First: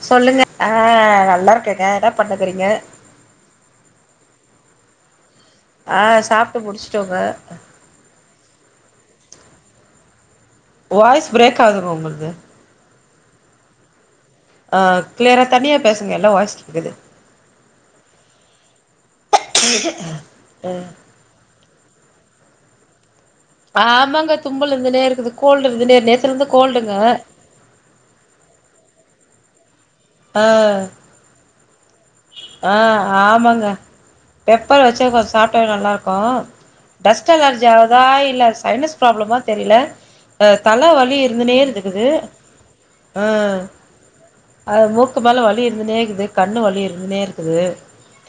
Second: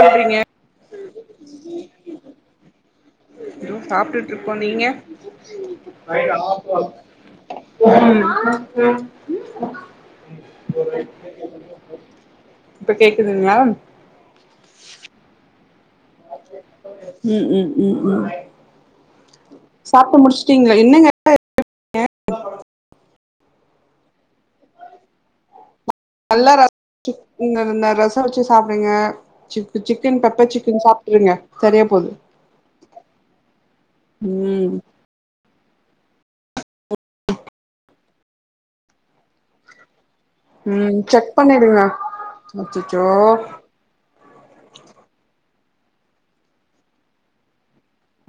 பண்றீங்க சொல்லுங்க ஆ நல்லா இருக்கேங்க என்ன பண்ணுக்கிறீங்க சாப்ட்டுட்டுருக்கோ நீங்க ஆ ம் சாப்ட்டு சாப்புறோ முடிச்சுட்டோங்க வாய்ஸ் பிரேக் ஆகுதுங்க உங்கள்து இப்ப கேக்குதுங்களா ஆ க்ளியரா தனியா பேசுங்க எல்லா வாய்ஸ் கேக்குது ம் ம் ம் ம் சாப்ட்டு முடிச்சுட்டீங்களா என்னங்க ஆமாங்க தும்பல் இருந்துனே இருக்குது கோல்டு இருந்துனே இரு நேத் நல்லா ரச் ந ந ரசோ வச்சு சாப்டுங்க சிக்கு சிக்கன் ஆ பெப்பர் சிக்கன் சாப் ட்ருங்க சரியா போது ஆ ஆமாங்க ம் பெப்பர் வச்ச கொஞ்சோ சாப் ட்டா நல்லா இருக்கு டஸ்ட் அலர்ஜி ஆகுதா இல்ல சைனஸ் ப்ராப்ளமா தெரில அ தல ம் வலி செக் இருந்துனே பண்ணிடுங்க இருந்துக்குது அச்சச்சோ ஆ அது மூக்கு மேல வலி இருந்துனேருக்குது கண்ணு வலி இருந்துனேருக்குது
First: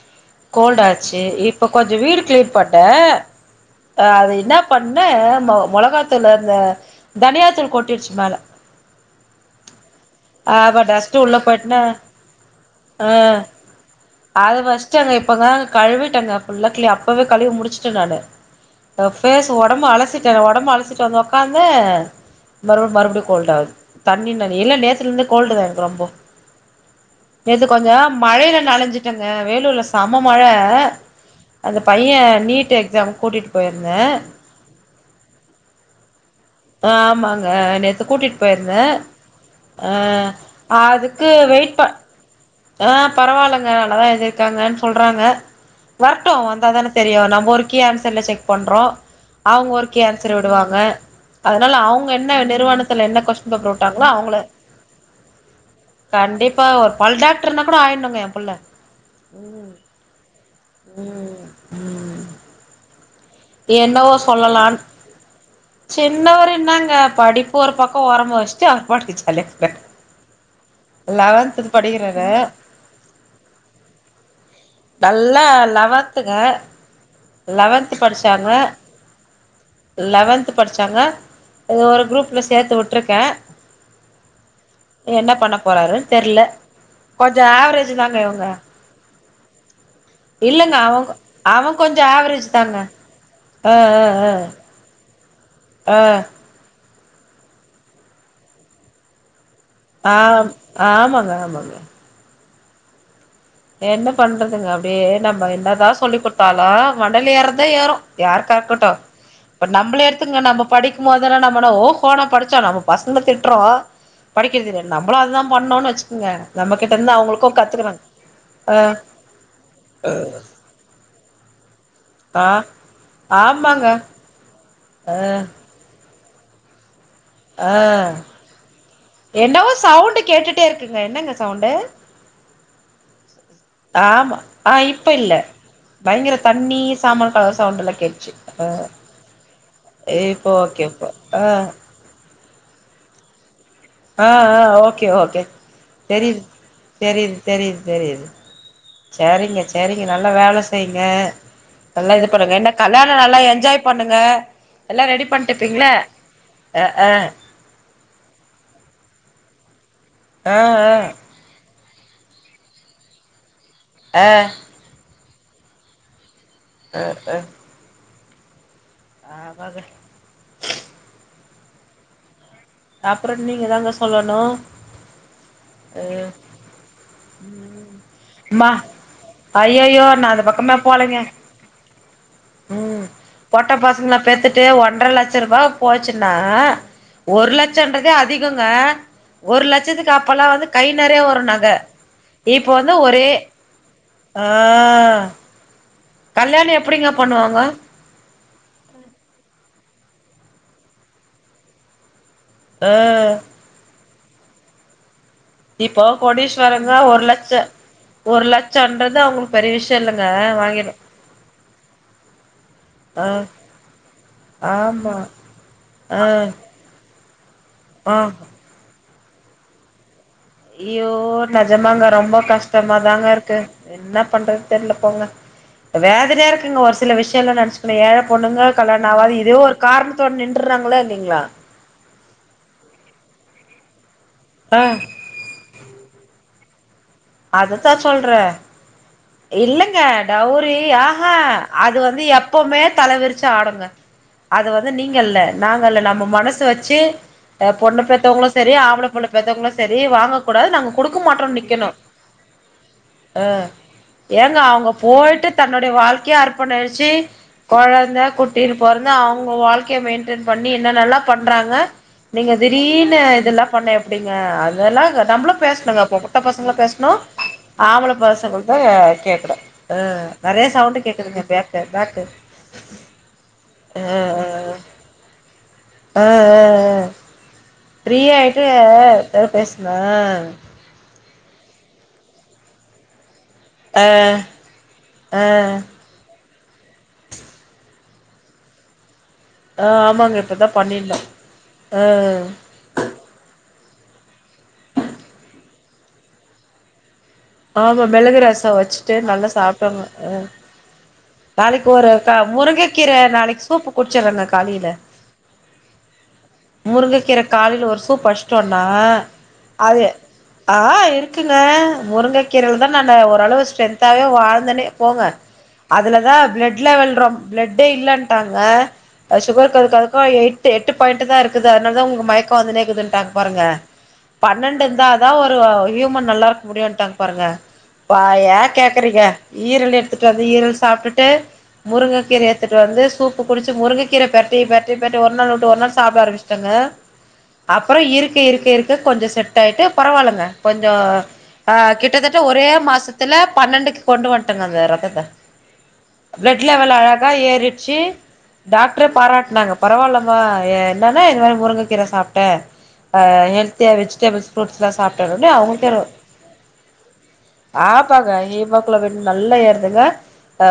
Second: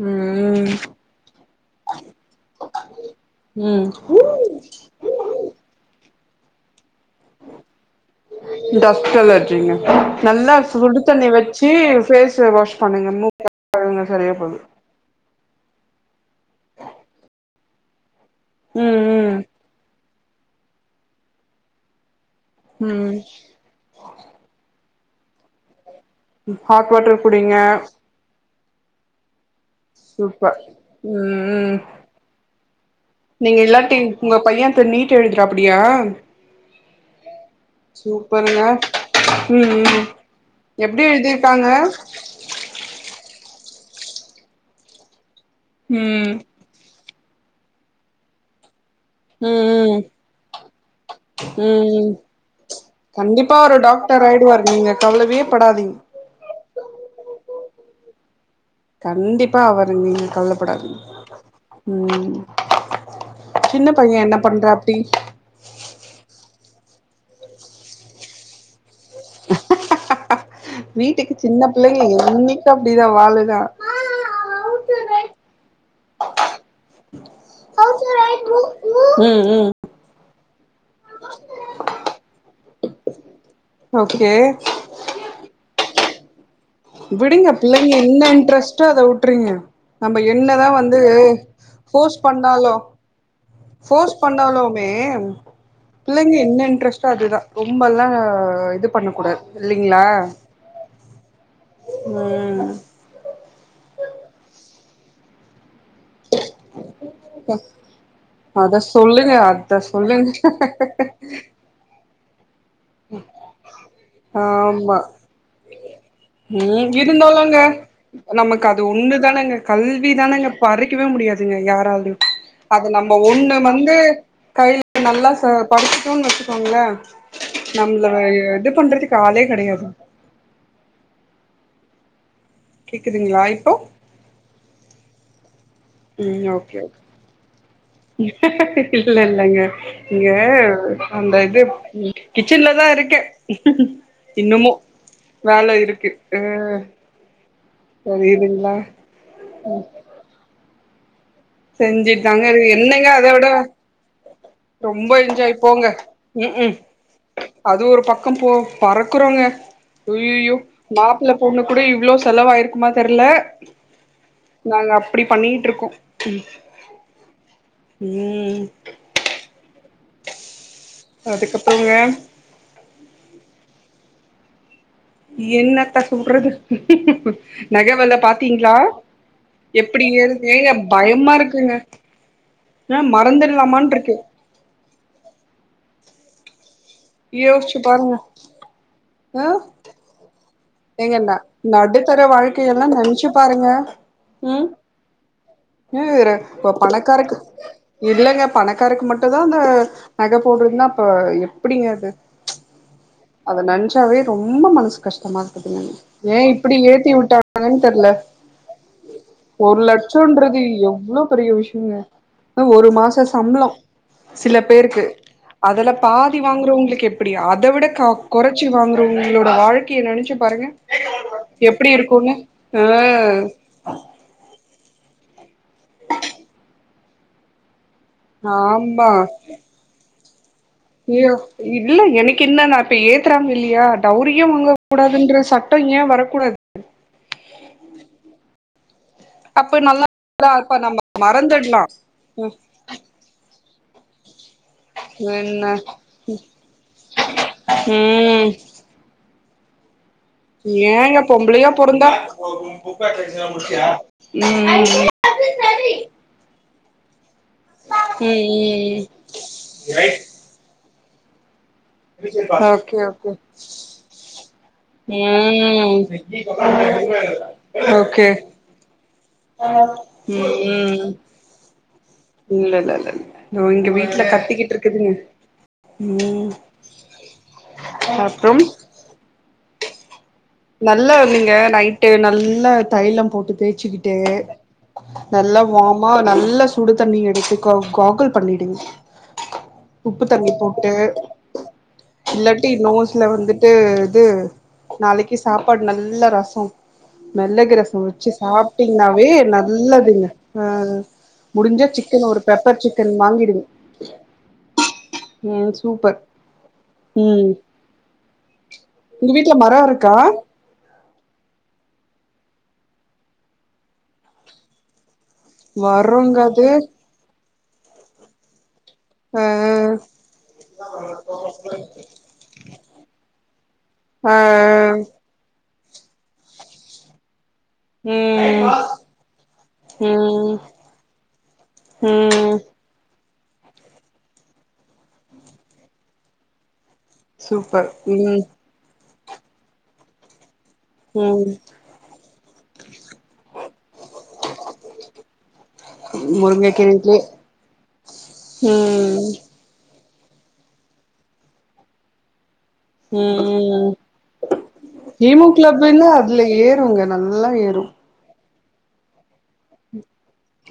ம் கோல்ட் ஆச்சு இப்ப கொஞ்சோ வீடு க்ளீன் பண்ணே ம் அது இன்னா பண்ணே மொ மொளகாத்தூள் அந்த தனியாத்தூள் கொட்டிடுச் மேல டஸ்ட் அலர்ஜிங்க நல்லா ஆ அப்ப சுடு டஸ்ட்டு தண்ணி உள்ள வச்சு போயிட்டுன்னு ஃபேஸ வாஷ் பண்ணுங்க அ மூக்ல அத ஃபஸ்ட்டு அங்க இப்பதாங் கழுவிட்டேங்க ஃபுல்லா க்ளீ அப்பவே கழுவி முடிச்ட்டே நானு அ ம் ஃபேஸ் ஒடம்பு அலசிட்டே ஒடம்பு அலசிட்டு வந்து ஒக்காந்தே மறுப் ம் ம் மறுப்டியு கோல்ட் ஆகுது தண்ணிணன்ணி இல்ல நேத்துலருந்தே கோல்டு தா எனக்கு ரொம்போ ஹாட் வாட்டர் குடிங்க நேத்து கொஞ்சோ மழையில நனஞ்சிட்டேங்க வேலூர்ல செம்ம மழ சூப்பர் ம் ம் அந்த பய்யே நீட் எக்ஸாம் கூட்டிட் நீங்க இல்லாட்டி போயிருந்தே உங்க பையன் இப்ப நீட் எழுதுறாப்டியா ஆ ஆமாங் க நேத்து கூட்டிட்டு சூப்பருங்க போயிருந்தே ம் ஆ ம் எப்டி அதுக்கு எழுதிருக்காங்க வெய்ட் ப ஆ பரவால்லங்க நல்லா எழுதி இருக்காங்கன்னு சொல்றாங்க ம் வரட்டு வந்தாதான தெரியு நம்ம ஒரு கீ ஆன்சர்ல செக் பண்றோ அவுங்க ஒரு ம் ம் கீ ஆன்சர் விடுவாங்க அதனால ம் அவுங்க என்ன நிறுவனத்துல என்ன கொஸ்டின் கண்டிப்பா பேப்பர் ஒரு விட்டாங்களோ டாக்டர் அவுங்களே ஆயிடுவாரு நீங்க கவலவே படாதீங்க கண்டிப்பா ஒரு பல் டாக்டர்னா கூட ஆயிடுனுங்க எ புள்ள கண்டிப்பா ஆவாரு நீங்க கவல படாதீ ம் ம் சின்ன என்னவோ பையன என்ன பண்றா சொல்லலான் அப்டி சின்னவரு என்னாங்க படிப்பு ஒரு பக்க ஓரமா வச்சுட்டு அவர் [unintelligible] வீட்டுக்கு சின்ன லெவன்த் பிள்ளைங்க படிக்கிறாரு எல்லாமே இப்ப அப்டிதா வாலுதா நல்லா லெவன்துங்க லெவன்து படிச்சாங்க ம் ம் லெவன்த்து படிச்சாங்க அது ஒரு குரூப்புல சேத்து விட்ருக்கே ஓகே என்ன பண்ண போறாருன்னு தெர்ல கொஞ்சோ விடுங்க ஆவரேஜ் பிள்ளைங்க தாங்க என்ன இவங்க இன்ட்ரெஸ்ட்டோ அத உட்டுறுங்க நம்ப என்னதா இல்லங்க வந்து அவங்க அவ கொஞ்சோ ஃபோர்ஸ் ஆவரேஜ் பண்ணாலு தாங்க ஆ ஃபோர்ஸ் ஆ பண்ணாலுமே ஆ ஆ பிள்ளைங்க என்ன இன்ட்ரெஸ்ட்டோ அதுதா ரொம்பல்லா இது பண்ண கூடாது இல்லைங்களா ஆ ஆமாங்க ஆமாங்க ம் என்ன பண்ணுறதுங்க அப்டியே நம்ம என்ன தா சொல்லி குடுதாலு மண்டல ஏறதா ஏறும யாருக்கா அத இருக்கட்டு சொல்லுங்க இப்ப அத நம்பளே சொல்லுங்க எத்துங்க நம்ம படிக்கு போது என்ன நம்மன ஓஹோனா படிச்சோ நம்ம பசங்கள திட்டுறோ படிக்கிறதில்லனு ஆமா நம்மளு அததா பண்ணோன்னு வச்சுக்குங்க நம்ம ம் கிட்ட இருந்து இருந்தாலுங்க அவுங்களுக்கு கத்துக்குறாங்க நமக்கு அது ஒண்ணுதானங்க கல்வி தானேங்க பறிக்கவே முடியாதுங்க யாராலயு ஆ ஆ அது நம்ம ஒண்ணு ஆமாங்க வந்து கையில ஆ நல்லா படிச்சுட்டோன்னு வச்சுக்கோங்களே ஆ நம்மள இது பண்றதுக்கு ஆளே என்னவோ கெடையாது சவுண்டு கேட்டுட்டே இருக்குங்க என்னங்க சவுண்டு கேக்குதுங்களா இப்போ ஆமா ஆ இப்ப இல்ல பயங்கர ம் தண்ணி ஓகே சாமான் கழுவ சவுண்டல்லா கேட்சு அ ஓகே இல்ல இல்லங்க ஏ இங்க இப்போ ஓகே இப்ப அந்த ஆ இது கிச்சன்ல தா இருக்கே ஆ ஆ இன்னுமு ஓகே ஓகே வேல இருக்கு தெரிது அ தெரிது தெரிது தெரிது சரி இதுங்களா சரிங்க சரிங்க நல்லா வேல செய்யுங்க நல்லா செஞ்சுட்டு இது தாங்க பண்ணுங்க என்ன என்னங்க கல்யாண அத நாளா விட என்ஜாய் பண்ணுங்க எல்லா ரொம்ப ரெடி பண்ணிட்டு என்ஜாய் இருப்பிங்கள போங்க ம் ம் அ ஆ அது ஒரு பக்கோ போ பறக்குறோங்க அய்யயோ ஆ ஆ மாப்புள்ள பொண்ணு கூட இவ்ளோ செலவாயிருக்குமா தெர்ல அ நாங்க அப்டி பண்ணிட்டு இருக்கோ அ அ ம் ஆ [unintelligible] அதுக்கப்றொங்க அப்றொ நீங்க தாங்க சொல்லணு என்னத்த அ சொல்றது நக ம் வெல மா பாத்தீங்ளா ஐயையோ நா அந்த எப்புடிஏறுது ஏங்க பக்கமே போலங்க பயம்மாருக்குங்க அ மறந்துட்லாமான்ருக்கு கே ஒன்றர லட்சர்பா போச்சுன்னா ஒர்லட் யோசிச்சு ச்சன்றதே பாருங்க அதிகங்க ஆ ஒரு லட்சத்துக்கு அப்பல்லா வந்து ஏங்க கைநெறைய ந வரு நக நடுத்தர வாழ்க்கையெல்லா இப்போவந்து ஒரே நெனச்சு பாருங்க அ நீஇரு ப்ப பணக்காருக்கு இல்லங்க பணக்காரக்கு மட்டுதா அந்த நக போட்றதுன்னா அப்பொ எப்புடிங்க அது அ அத நென்ச்சாவே ரொம்ப மனசு கஷ்டமா இப்போ ஏ இப்படி கோடீஸ்வரங்க ஒரு லட்ச ஏத்திவிட்டாங்கன் தெர்ல ஒரு லட்சன்றது அவங்களுக்கு பெரிய ஒரு விஷயோ இல்லங்க லட்சம்ன்றது வாங்கிடு எவ் வ்ளோ பெரிய விஷ்யங்க அ ஒரு ஆ மாசசம்ப்ளோ சிலபேருக்கு ஆமா அதுல ஆ பாதி வாங்குறவங்களுக்கு எப் புடி அத விட கம் ஆ கொறச்சி வாங்கறவங்களோட வாழ்க்கய நென்ச்சு பாருங்க ஐயோ எப்டி நெஜமாங்க இருக்குன்னு ரொம்ப கஷ்டமாதாங்க இர்க்கு என்ன பண்றது தெர்ல போங்க வேதன்யா இருக்குங்க ஒர் சில விஷ்யலா நென்ச்சுக்குனு ஏழ ஆ பொண்ணுங்க கல்யாணோ ஆமா ஆகாது இதே ஒரு காரணத்தோடு நின்றுறாங்களா ஐயோ இல்லிங்ளா இல்ல எனக் என்னான்னா இப்ப ஏத்துறாங்க இல்லியா டௌரியு வாங்க ஆ கூடாதுன்ற சட் ட்ட ஏ வரக்கூடாது அதத்தா சொல்ற அப்ப இல்லங்க நல்லா டௌரி அப்ப நம்ம ஆஹா மறந்துடலா அதுவந்து எப்பவுமே தலவிரிச்சு ஆடுங்க அது வந்து நீங்கல்ல என்ன நாங்கல்ல நம்ப மனசுவச்சு பொண்ணப் பெத்தவ்ங்களு ம் சரி ஆம்புள புள்ள பெத்தவ்ங்களு செரி வாங்கக் ஏங்க பொம்புளையா பொருந்தா அ ஏங்க அவுங்க ம் போய்ட்டு தன்னுடைய வாழ்க்கெயா அர்ப் பண்ணச்சு கொழந்த குட்டி பொறந்து அவுங்க வாழ்க்கைய மெயின் டென் பண்ணி என்னென்ல்லா பண்றாங்க நீங்க ஓகே திடீர்னு ஓகே இதெல்லா பண்ண எப்டிங்க அதெல்லா நம்ப்ளு ம் பேசணுங்கப் பொப் பொட்ட பசங்கள பேஸ் னு ஆம்பள ஓகே பசங்கள்து கேக் குனு அ நெறைய சவுண்ட் கேக்குதுங்க பேக்கு பேக்கு இல்லல்ல இல்ல தோ இங்க ஆ வீட்டுல கத்திக்கிட்டுருக்குதுங்க அ அ அ ஃப்ரீ ஆய்ட்டு அப்றம் அ பேஸ் பேஸ்ன நல்ல நீங்க நைட்டு நல்ல தைலம் போட்டு தேய் ஆ ச்சுக்குட்டு ஆ நல்ல வாம் மா நல்ல சுடுதண்ணி எடுத்து கோ காகுள் பண்ணிடுங் ஆ உப்பு ஆமாங்க தண்ணி இப்பதா போட்டு பண்ணிருந்தோ ஆ இல்லாட்டி இன்னு ல்ல வந்துட்டு இது நாளைக்கு சாப்பாட் நல்லரசொ மெளகு ரசொ ஆமா வெச்சு மிளகு ரசோ வச்சுட்டு சாப்ட்டீங்ன்னாவே நல்லா சாப்ட்டோங்க நல்லதுங்க அ முடிஞ்சா நாளைக்கு சிக்கன் க ஒரு பெப்பர் முருங்கக்கீர சிக்கன் வாங்கிடுங் நாளைக்கு சூப்பு குடிச்சர்றேங்க காலையில ம் சூப்பர் முருங்கக்கீர ம் காலைல ஒரு சூப் அடிச்சட்டோன்னா உங்க வீட்ல மரோ அது இருக்கா ஆ இருக்குங்க முருங்கக்கீரல்தா நானு ஓரளவு ஸ்ட்ரென்த்தாவே வாழ்ந்தனே போங்க அதுலதா மரோங்க அது பிளட் லெவல் ரொம் பிளட்டே இல்லன்ட்டாங்க ஆ அது சுகருக்கு அதுக்கு அதுக்கு எட்டு எட்டு பாயிண்ட் தா இருக்குது அதனால தான் உங்க மயக்க வந்துனேக்குதுன்ட்டாங்க பாருங்க ஆ பன்னெண்டு இருந்தா தா ஒரு ஹியூமன் நல்லா இருக்க முடியும்ட்டாங்க பாருங்க பா ஏ ம் கேக்குறீங்க ஈரல் எடுத்துட்டு வந்து ம் ஈரல் சாப்டுட்டு முருங்க கீர ம் எடுத்துட்டு வந்து சூப் குடிச்சு முருங்கக்கீர பெரட்டி பெரட்டி பெரட்டி ஒரு நாள் விட்டு ஒரு நாள் சாப்ட ஆரம்பிச்சிட்டங்க சூப்பர் அப்பற இருக்க ம் இருக்க இருக்க கொஞ்ச செட் ஆயிட்டு பரவாயில்லைங்க கொஞ்ச ம் ஆ கிட்டத்தட்ட ஒரே மாசத்துல பன்னெண்டுக்கு கொண்டு வந்துட்டேங்க அந்த ரத்தத்த ப்ளட் முருங்கக்கீர லெவல் இட்லி அழகா ஏறிட்ச்சு டாக்டர ம் பாராட்னாங்க பரவால்லமா என்னன்னா இனிமேல் மாதிரி முருங்க கீர சாப்ட்ட அ ம் ம் ஹெல்தியா வெஜிடபிள்ஸ் ஃபுரூட்ஸ் எல்லா சாப்ட்ட அவங்க ஹீமோகுளோபின்னு அதுல ஏறுங்க நல்லா ஆ ஏறும் ப்ப ஹீமோகுளோபின் நல்லா ஏருதுங்க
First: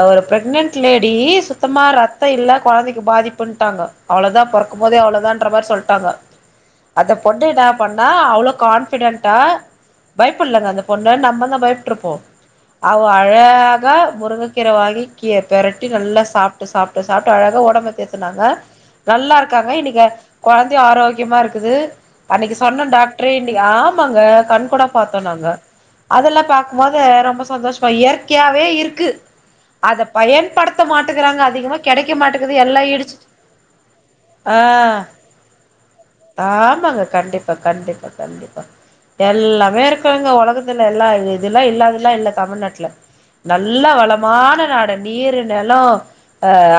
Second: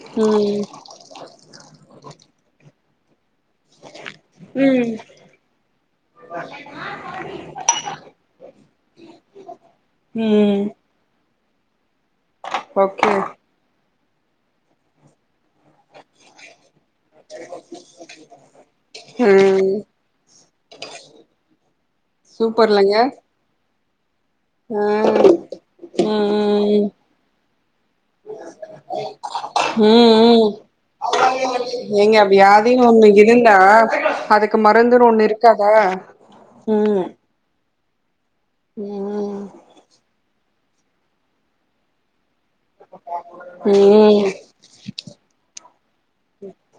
ஒரு ம் பிரெக்னன்ட் லே டி சுத்தமா ரத்த இல்ல கொழந்தைக்கு பாதிப்பு அப்புன்ட்டாங்க அவ்ளோதா பொறக்கும் போதே அவ்ளோதான்ற மாரி சொல்ட்டாங்க ஆ அந்த பொண்ணு என்னா பண்ணா அவ்ளோ கான்ஃபிடென்டா ம் பயப்படலங்க அந்த கொண்டா நம்ம தா பயப்பட்ருப்போ அவ ஓகே அழகா முருங்கக் கீர வாங்கி கீ பெரட்டி நல்லா சாப்ட்டு சாப்ட்டு சாப்ட்டு அழகா ஒடம்ப தேத்துனாங்க நல்லா இருக்காங்க ம் இன்னைக்கு கொழந்தையு ஆரோக்கியமா இருக்குது அன்னைக்கு சொன்னன் சூப்பர்லங்க டாக்டரே இன்னைக் ஆமாங்க கண் கூட ஆ பாத்தோ ம் நாங்க அதெல்லா ம் ம் பாக்கும்போது ரொம்ப சந்தோஷமா இயற்கையாவே இருக்கு அத ம் ம் பயன்படுத்த மாட்டேக்கிறாங்க அதிகமா கெடைக்க எங்க அப்படி மாட்டேக்குது எல்லா யாதினு ஒண்ணு இடிச்சு இருந்தா ஆ அதுக்கு மருந்துன் ஒண்ணு இருக்காதா ஆமாங்க கண்டிப்பா கண்டிப்பா கண்டிப்பா ம் ம் எல்லாமே இருக்குங்க ஒலகத்துல எல்ல இதுல்லா இல்லாதுலா இல்ல தமிழ்நாடுல நல்லா வளம் ம் மான நாடு நீரு நெலோ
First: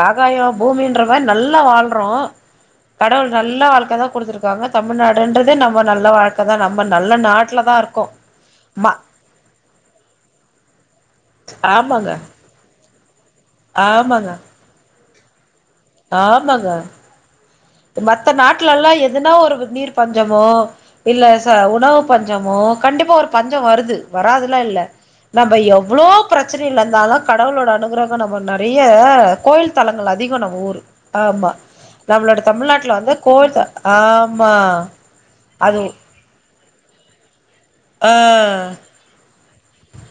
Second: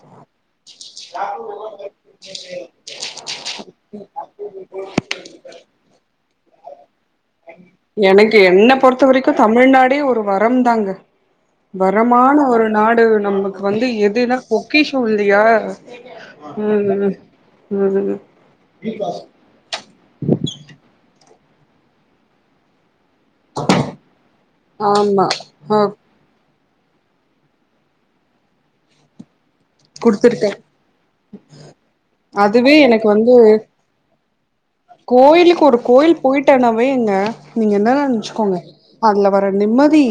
ஆகாய பூமி [unintelligible] கடவுள் நல்ல வாழ்க்க தா குடுத்திருக்காங்க தமிழ்நாடுன்றதே நம்ம நல்ல வாழ்க்க தா நம்ம நல்ல நாட்ல தா இருக் எனக்கு என்ன பொருத்த வரைக்கு தமிழ்நாடே ஒரு வரம் தாங்க ஆமாங்க வரமான ஒரு நாடு நமக்கு வந்து எதுன்னா பொக்கிஷோ இல்லயா ஆமாங்கா ம் மத்த நாட்லல்லா எதனா ஒரு நீர் பஞ்சமோ இல் இல்ல சா உணவு பஞ்சமோ கண்டிப்பா ஒரு பஞ்ச வருது வராதுலா இல்ல ஆமா நம்ம ஆ எவ்ளோ பிரச்சனைல இருந்தாலு கடவுளோட அனுகரகம் நம்ம நெறைய கோயில் தளங்கள் அதிகோ குடுத்துருக்கே நம்ம ஊரு ஆமா நம்ளடத் இதுவே எனக்கு வந்து கோயிலுக்கு ஒரு அது கோய் யில் போயிட்டனாவேங்க நீங்க என்ன ஆ நெனைச்சுக்கோங்க அதுல வர நிம்மதி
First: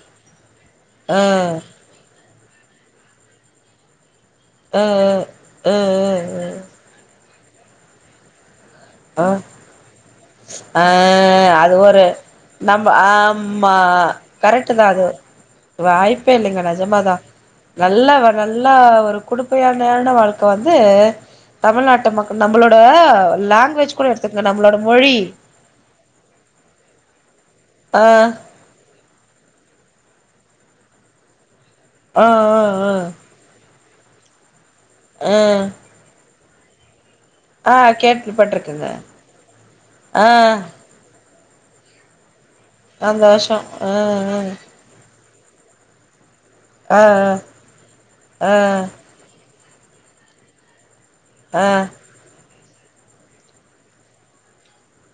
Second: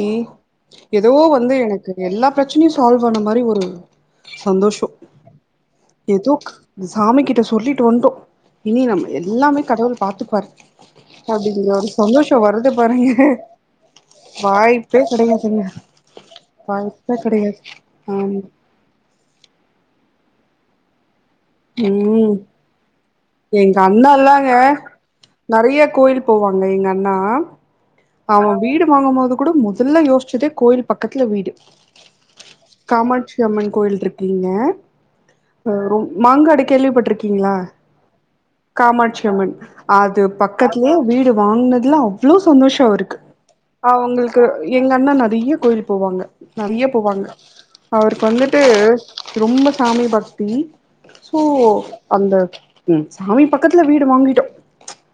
ஏதோ ஆ வந்து எனக்கு எல்லா பிரச்சனையு சால்வ் ஆன மாரி ஒரு சந்தோஷ ஆ ஆ ஆ ஏதோ ஆ சாமி கிட்ட சொல்லிட்டு வந்தோ இனி நம்ம எல்லாமே கடவுள் பாத்துக்குவாரு அ அப்டிங்கிற அது ஒரு சந்தோஷோ வருது நம்ப பாருங்க ஆமா கரெட்டு தா வாய்ப்பே அது கெடையாதுங்க வாய்ப்பே இல்லங்க நெஜமாதா வாய்ப்பே கெடையாது நல்ல நல்ல ஆமா நல்லா ஒரு குடுப்பையானான வாழ்க்க வந்து தமிழ்நாட்ட மக்க ம் நம்மளோட எங்க லாங்குவேஜ் கூட எடுத்துக்கங்க அண்ணாலாங்க நம்மளோட மொழி நெறைய கோயில் போவாங்க எங்க அண்ணா ஆ அவ வீடு வாங்கும்போது கூட மு நல்ல யோசிச்சதே கோயில் பக்கத்துல வீடு ஆ ஆ ஆ காமாட்சி அம்மன் கோயில் இருக்கீங்க ஆ அ ரொ மாங்காடு கேள்விப்பட்டிருக்கீங்க பாத்திங்களா ஆ கேள்விப்பட்டிருக்கங்க காமாட்சி அம்மன் அது ஆ பக்கத்திலயே வீடு வாங்கினதுல அவ்வளோ சந்தோஷ இருக்கு அந்த வருஷோ ஆ அவங்களுக்கு எங்க அண்ணா நெறைய கோயில் போவாங்க நெறைய ஆ போவாங்க அவருக்கு ஆ வந்துட்டு ரொம்ப சாமி பக்தி சோ ஆ ஆ அந்த ம் சாமி பக்கத்துல வீடு வாங்கிட்டோ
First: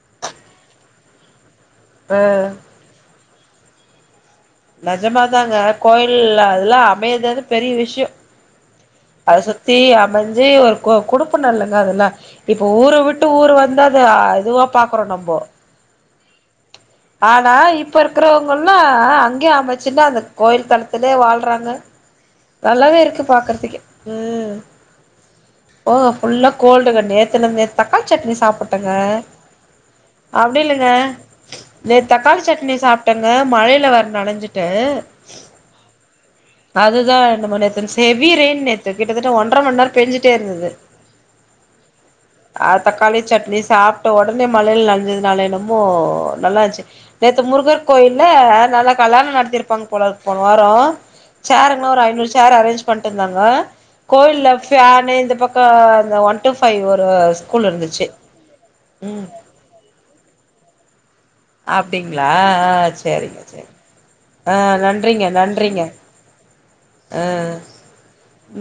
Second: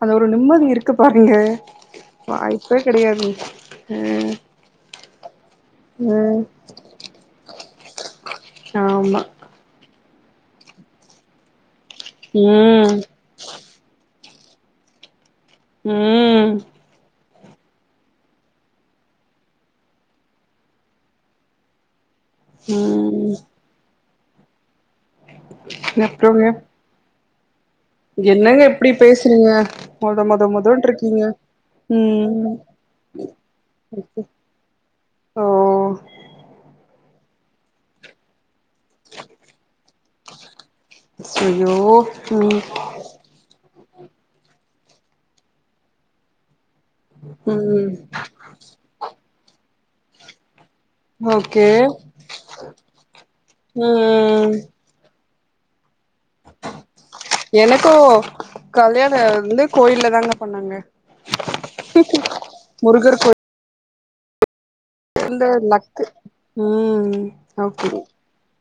அந்த ஒரு நிம்மதி இருக்கு பாருங்க ஆ வாய்ப்பே கெடையாது ஆ நெஜமாதாங்க கோயில்ல அதெல்லா அமய்தது பெரிய விஷிய ஆமா சுத்தி அமைஞ்சு ஒரு கு குடுப்புன இல்லங்க அதெல்லா இப்ப ஊர ம் விட் டு ஊர் வந்து அது அதுவா பாக்குறோ நம்போ ம் ஆனா இப்ப இருக்கிறவங்கல்லா அங்கயே அமைச்சுன்னா அந்த கோயில் தளத்திலயே வாழ்றாங்க [inaudible] நல்லாவே இருக்கு ம் பாக்குறதுக்கு ம் ஓ அப்றோங்க புல்லா கோல்டு க நேத் துல இந்த தக்காளி சட்னி என்னங்க இப்டி சாப்டங்க பேசுறீங்க மொத மொத அப்டி இல்லங்க மொதன்ட்டு இருக்கீங்க நேத்து தக்காளி ம் சட்னி சாப்ட்டங்க மழையில வர நனைைஞ்சிட்ட ஓ அதுதா நம்ம நேத்து எவி ரெயன் நேத் து கிட்டத்தட்ட ஒன்ற மண்நேர பேஞ்சுட்டே இருந்தது ஐயோ ம் ஆ தக்காளி சட்னி சாப் ட ஒடனே மலையில நனைஞ்சதுனால என்னமோ நல்லாருச்சு நேத்து முருகர் ம் கோயில் இல்ல நல்லா கலயாணம் நடத்திருப்பாங்க போலக்கு போன வாரோ ஓகே சேரங்க ஒரு ஐநூறு சேர் அரேஞ்ச் பண்ணிட் இருந்தாங்க கோய்ல ம் பேனு இந்த பக் க அந்த ஒன் டூ ஃபைவ் ஒரு ஸ்கூல் இருந்துச்சு கல்யாண ம் வந்து கோயில தாங்க பண்ணாங்க அப்டிங்களா ஆ முருகர் சரிங்க சரிங்க ஆ நன் றிங்க கோயில் இந்த நன்றிங்க லக்கு ம் அ ஓகே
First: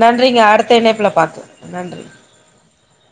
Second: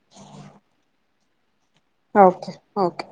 நன்றிங்க அடுத்த இணைப்புல பாக்கலா நன்றி ஓகே ஓகே